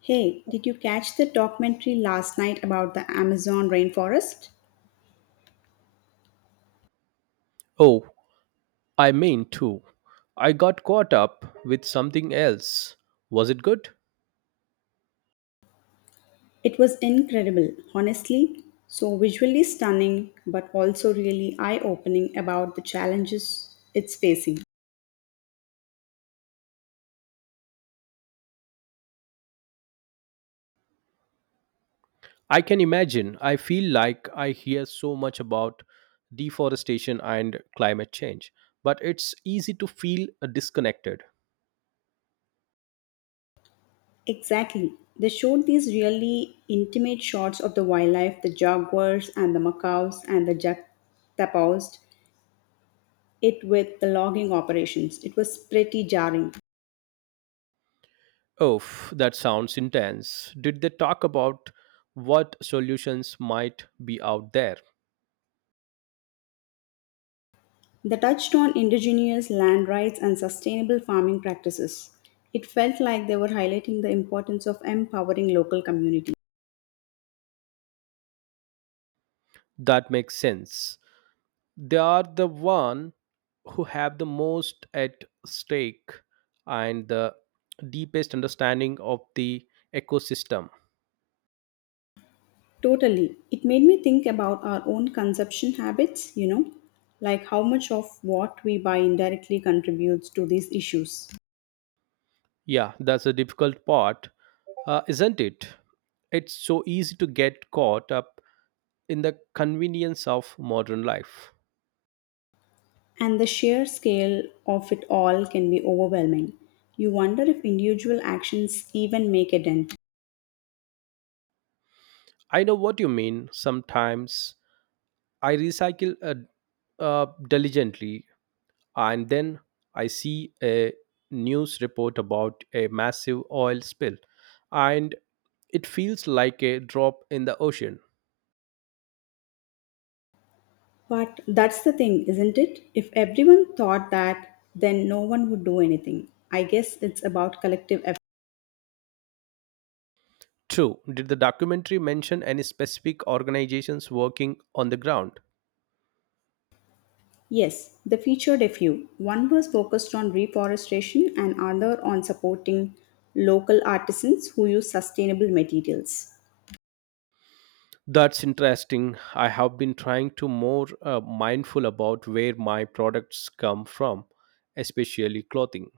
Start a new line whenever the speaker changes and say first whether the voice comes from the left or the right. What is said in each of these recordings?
left: Hey, did you catch the documentary last night about the Amazon rainforest?
right: Oh, I mean too. I got caught up with something else. Was it good?
left: It was incredible, honestly. So visually stunning, but also really eye opening about the challenges it's facing.
right: I can imagine. I feel like I hear so much about deforestation and climate change, but it's easy to feel disconnected.
left: Exactly. They showed these really intimate shots of the wildlife, the jaguars and the macaws and the juxtaposed it with the logging operations. It was pretty jarring.
right: Oh, that sounds intense. Did they talk about what solutions might be out there?
left: The touched on indigenous land rights and sustainable farming practices. It felt like they were highlighting the importance of empowering local communities.
right: That makes sense. They are the one who have the most at stake and the deepest understanding of the ecosystem.
left: Totally. It made me think about our own consumption habits, you know, like how much of what we buy indirectly contributes to these issues.
right: Yeah, that's a difficult part, isn't it? It's so easy to get caught up in the convenience of modern life.
left: And the sheer scale of it all can be overwhelming. You wonder if individual actions even make a dent.
right: I know what you mean. Sometimes I recycle a diligently, and then I see a news report about a massive oil spill, and it feels like a drop in the ocean.
left: But that's the thing, isn't it? If everyone thought that, then no one would do anything. I guess it's about collective effort.
right: True, did the documentary mention any specific organizations working on the ground?
left: Yes, they featured a few. One was focused on reforestation and another on supporting local artisans who use sustainable materials.
right: That's interesting. I have been trying to more mindful about where my products come from, especially clothing.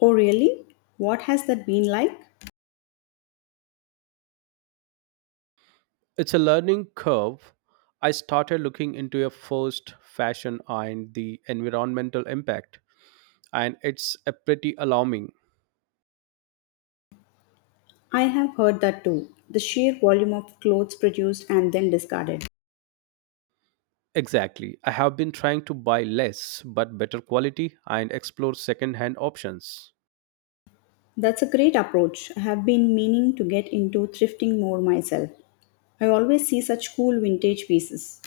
left: Oh, really? What has that been like?
right: It's a learning curve. I started looking into a first fashion and the environmental impact, and it's a pretty alarming.
left: I have heard that too. The sheer volume of clothes produced and then discarded.
right: Exactly. I have been trying to buy less but better quality and explore second-hand options.
left: That's a great approach. I have been meaning to get into thrifting more myself. I always see such cool vintage pieces.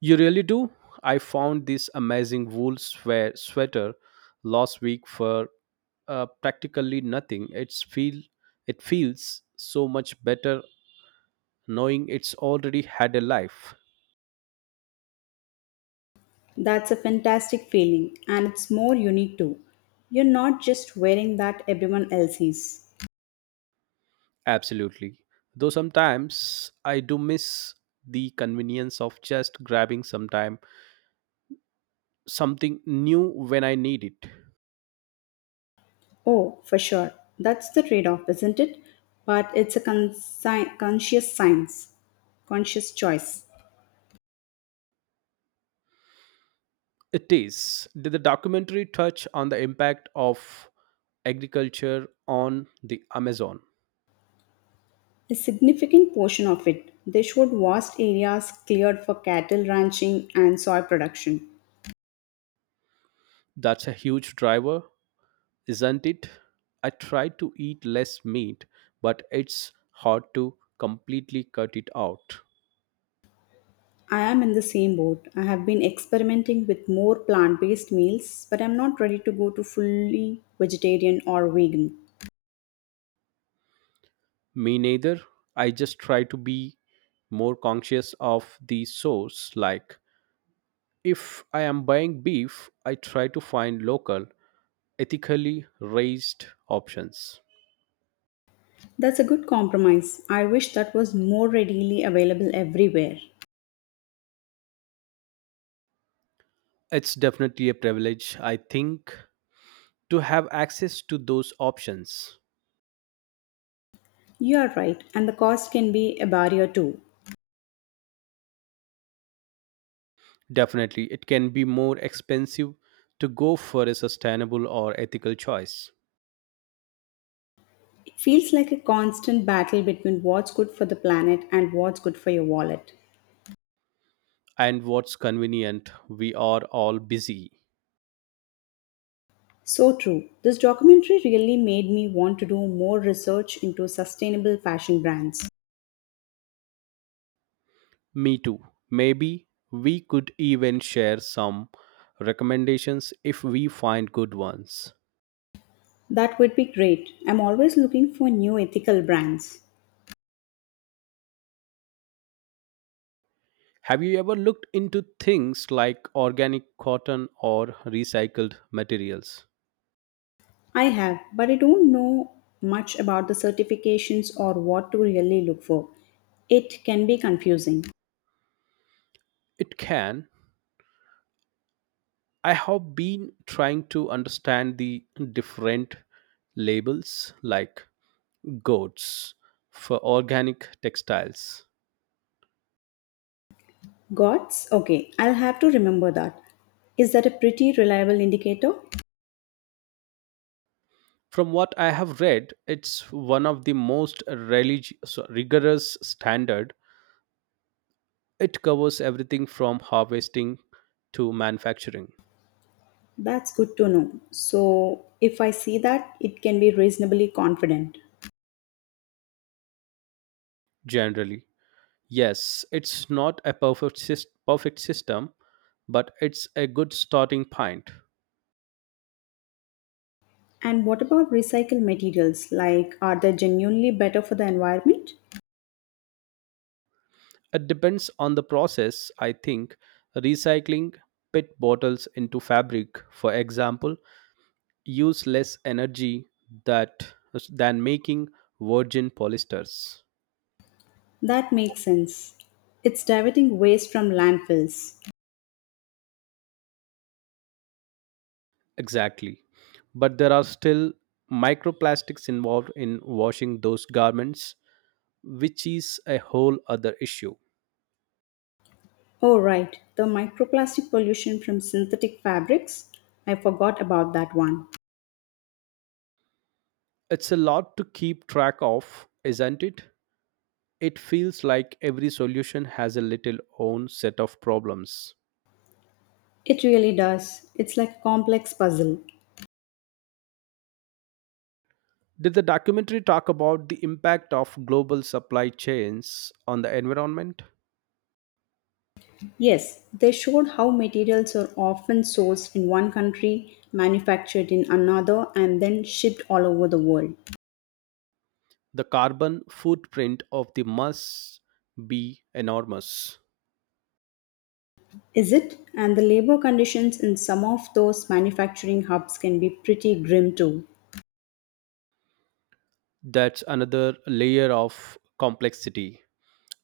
right: You really do? I found this amazing wool sweater last week for practically nothing. It feels so much better knowing it's already had a life.
left: That's a fantastic feeling, and it's more unique too. You're not just wearing that everyone else is.
right: Absolutely. Though sometimes I do miss the convenience of just grabbing sometime something new when I need it.
left: Oh, for sure. That's the trade off, isn't it? But it's a conscious conscious choice.
right: It is. Did the documentary touch on the impact of agriculture on the Amazon?
left: A significant portion of it, they showed vast areas cleared for cattle ranching and soy production.
right: That's a huge driver, isn't it? I try to eat less meat, but it's hard to completely cut it out.
left: I am in the same boat. I have been experimenting with more plant based meals, but I'm not ready to go to fully vegetarian or vegan.
right: Me neither. I just try to be more conscious of the source like If I am buying beef, I try to find local, ethically raised options.
left: That's a good compromise. I wish that was more readily available everywhere.
right: It's definitely a privilege, I think, to have access to those options.
left: You are right, and the cost can be a barrier too.
right: Definitely, it can be more expensive to go for a sustainable or ethical choice.
left: It feels like a constant battle between what's good for the planet and what's good for your wallet.
right: And what's convenient, we are all busy.
left: So true. This documentary really made me want to do more research into sustainable fashion brands.
right: Me too. Maybe we could even share some recommendations if we find good ones.
left: That would be great. I'm always looking for new ethical brands.
right: Have you ever looked into things like organic cotton or recycled materials?
left: I have, but I don't know much about the certifications or what to really look for. It can be confusing.
right: It can. I have been trying to understand the different labels like goats for organic textiles.
left: GOTS? Okay, I'll have to remember that. Is that a pretty reliable indicator?
right: From what I have read, it's one of the most rigorous standard. It covers everything from harvesting to manufacturing
left: That's good to know. So, if I see that, it can be reasonably confident.
right: generally. Yes, it's not a perfect system, but it's a good starting point.
left: And what about recycled materials? Like, are they genuinely better for the environment?
right: It depends on the process, I think. Recycling PET bottles into fabric, for example, use less energy that, than making virgin polyesters.
left: That makes sense. It's diverting waste from landfills.
right: Exactly. But there are still microplastics involved in washing those garments, which is a whole other issue.
left: Oh, right, the microplastic pollution from synthetic fabrics. I forgot about that one.
right: It's a lot to keep track of, isn't it? It feels like every solution has a little own set of problems.
left: It really does. It's like a complex puzzle.
right: Did the documentary talk about the impact of global supply chains on the environment?
left: Yes, they showed how materials are often sourced in one country, manufactured in another, and then shipped all over the world.
right: The carbon footprint of the must be enormous.
left: Is it? And the labor conditions in some of those manufacturing hubs can be pretty grim too.
right: That's another layer of complexity.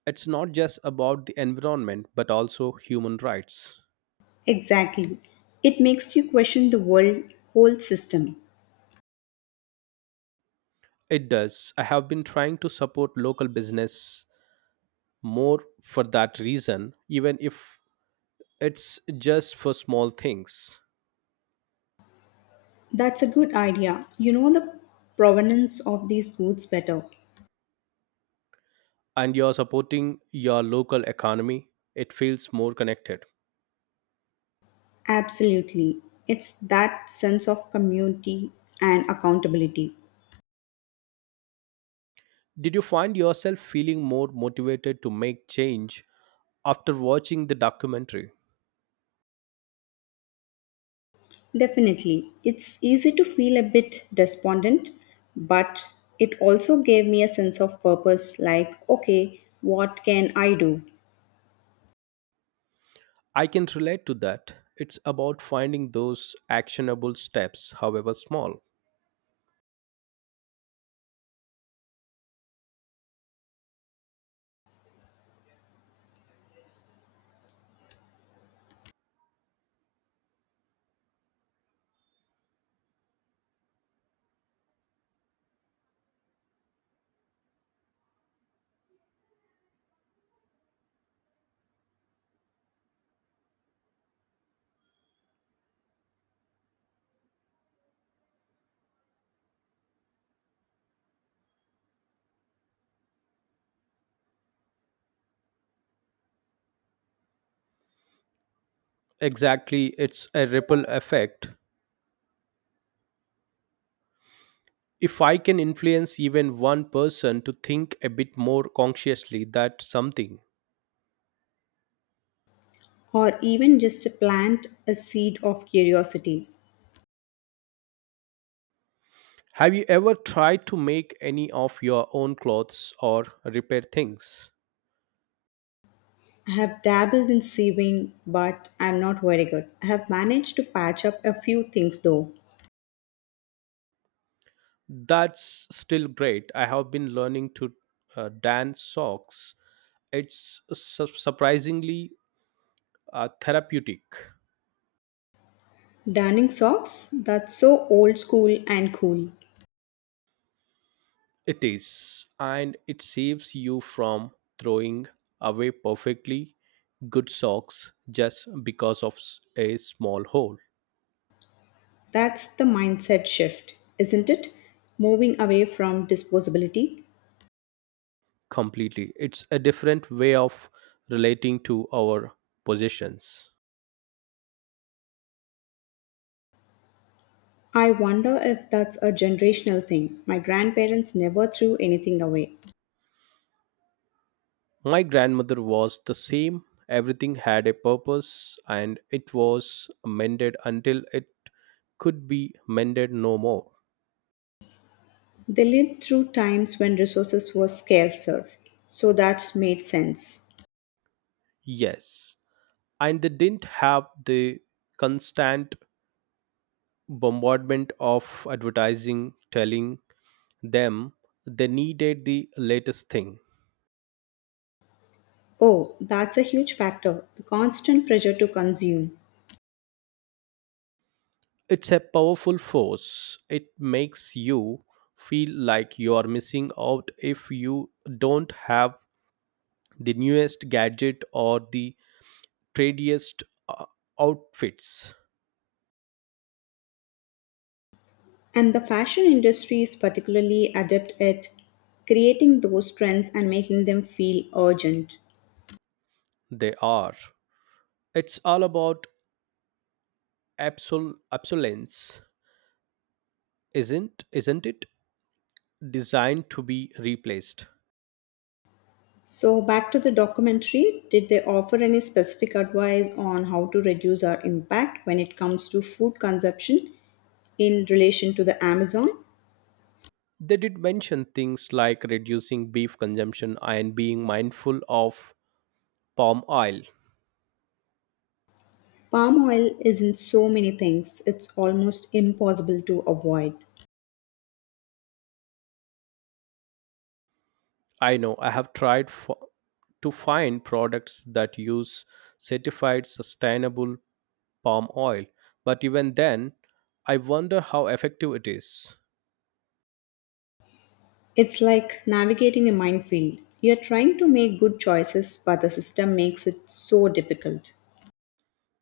right: It's not just about the environment but also human rights.
left: Exactly. It makes you question the world whole system.
right: It does. I have been trying to support local business more for that reason, even if It's just for small things,
left: That's a good idea. You know the provenance of these goods better.
right: and you're supporting your local economy. It feels more connected.
left: Absolutely. It's that sense of community and accountability.
right: Did you find yourself feeling more motivated to make change after watching the documentary?
left: Definitely. It's easy to feel a bit despondent, but it also gave me a sense of purpose like, okay, what can I do?
right: I can relate to that. It's about finding those actionable steps, however small. Exactly, it's a ripple effect. If I can influence even one person to think a bit more consciously, that's something.
left: Or even just to plant a seed of curiosity.
right: Have you ever tried to make any of your own clothes or repair things?
left: I have dabbled in sewing, but I'm not very good. I have managed to patch up a few things though.
right: That's still great. I have been learning to darn socks. It's surprisingly therapeutic.
left: Darning socks? That's so old school and cool.
right: It is, and it saves you from throwing away perfectly good socks just because of a small hole
left: That's the mindset shift, isn't it? Moving away from disposability.
right: completely. It's a different way of relating to our possessions.
left: I wonder if that's a generational thing. My grandparents never threw anything away.
right: My grandmother was the same. Everything had a purpose and it was mended until it could be mended no more.
left: They lived through times when resources were scarcer, so that made sense.
right: Yes. And they didn't have the constant bombardment of advertising telling them they needed the latest thing.
left: Oh, that's a huge factor the constant pressure to consume.
right: It's a powerful force. It makes you feel like you are missing out if you don't have the newest gadget or the tradiest uh, outfits
left: And the fashion industry is particularly adept at creating those trends and making them feel urgent.
right: they are. It's all about obsolescence, isn't it? Designed to be replaced.
left: So, back to the documentary, did they offer any specific advice on how to reduce our impact when it comes to food consumption in relation to the Amazon?
right: They did mention things like reducing beef consumption and being mindful of palm oil.
left: Palm oil is in so many things, it's almost impossible to avoid.
right: I know I have tried for, to find products that use certified sustainable palm oil, but even then, I wonder how effective it is.
left: It's like navigating a minefield. You're trying to make good choices, but the system makes it so difficult.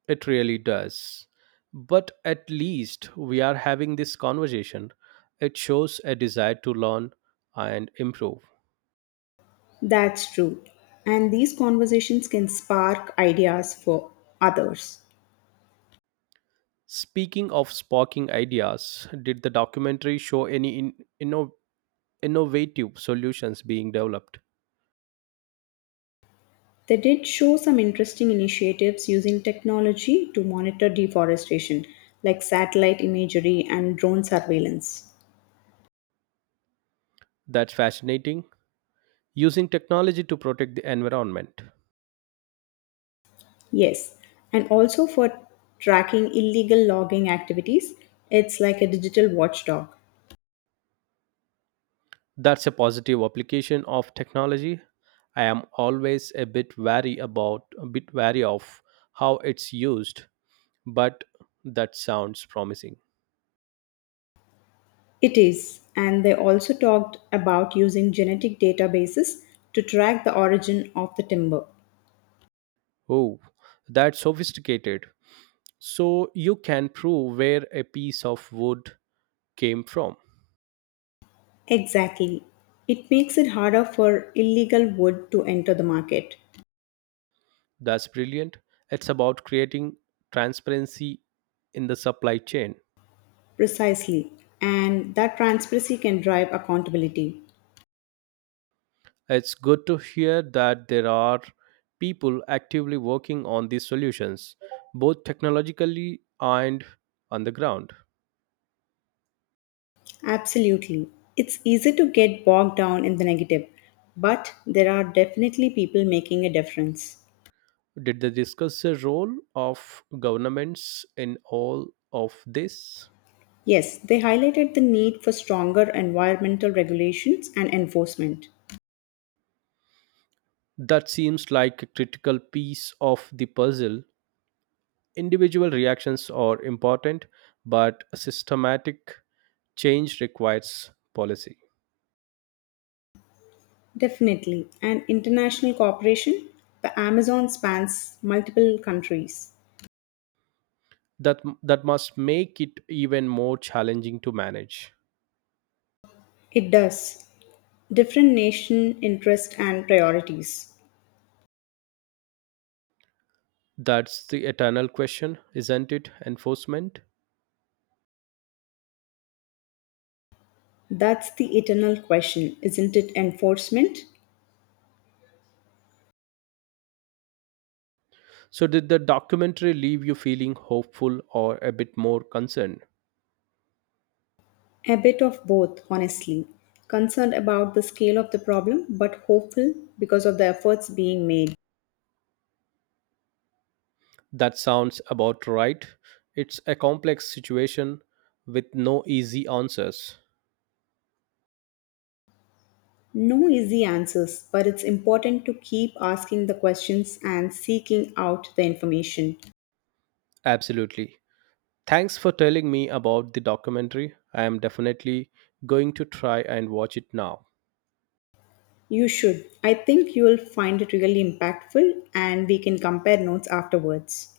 right: It really does. But at least we are having this conversation. It shows a desire to learn and improve.
left: That's true. And these conversations can spark ideas for others.
right: Speaking of sparking ideas, did the documentary show any inno, innovative solutions being developed?
left: They did show some interesting initiatives using technology to monitor deforestation, like satellite imagery and drone surveillance.
right: That's fascinating. Using technology to protect the environment.
left: Yes, and also for tracking illegal logging activities, it's like a digital watchdog.
right: That's a positive application of technology. I am always a bit wary of how it's used but that sounds promising.
left: It is, and they also talked about using genetic databases to track the origin of the timber.
right: Oh, that's sophisticated. So you can prove where a piece of wood came from.
left: Exactly. It makes it harder for illegal wood to enter the market.
right: That's brilliant. It's about creating transparency in the supply chain.
left: Precisely. And that transparency can drive accountability.
right: It's good to hear that there are people actively working on these solutions, both technologically and on the ground.
left: Absolutely. It's easy to get bogged down in the negative, but there are definitely people making a difference.
right: Did they discuss the role of governments in all of this?
left: Yes, they highlighted the need for stronger environmental regulations and enforcement.
right: That seems like a critical piece of the puzzle. Individual reactions are important, but a systematic change requires policy.
left: Definitely. And international cooperation, the Amazon spans multiple countries.
right: That must make it even more challenging to manage.
left: It does. Different nation interest and priorities.
right: That's the eternal question, isn't it? Enforcement.
left: That's the eternal question, isn't it? Enforcement?
right: So, did the documentary leave you feeling hopeful or a bit more concerned?
left: A bit of both, honestly. Concerned about the scale of the problem, but hopeful because of the efforts being made.
right: That sounds about right. It's a complex situation with no easy answers.
left: No easy answers, but it's important to keep asking the questions and seeking out the information.
right: Absolutely. Thanks for telling me about the documentary. I am definitely going to try and watch it now.
left: You should. I think you will find it really impactful, and we can compare notes afterwards.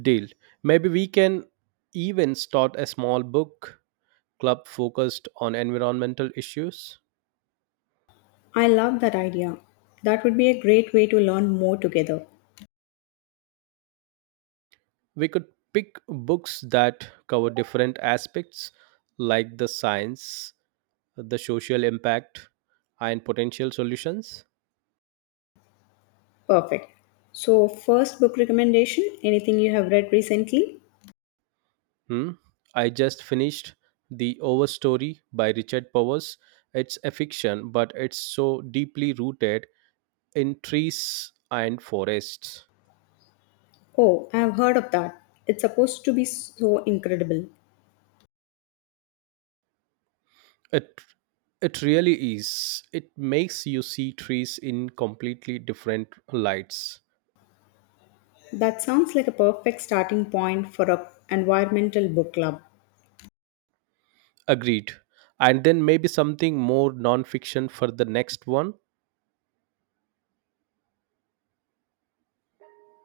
right: Deal. Maybe we can even start a small book club focused on environmental issues.
left: I love that idea. That would be a great way to learn more together.
right: We could pick books that cover different aspects like the science, the social impact, and potential solutions.
left: Perfect. So, first book recommendation, anything you have read recently?
right: Hmm? I just finished The Overstory by Richard Powers. It's a fiction, but it's so deeply rooted in trees and forests.
left: Oh, I have heard of that. It's supposed to be so incredible.
right: It it really is. It makes you see trees in completely different lights.
left: That sounds like a perfect starting point for a environmental book club.
right: Agreed. And then maybe something more non-fiction for the next one.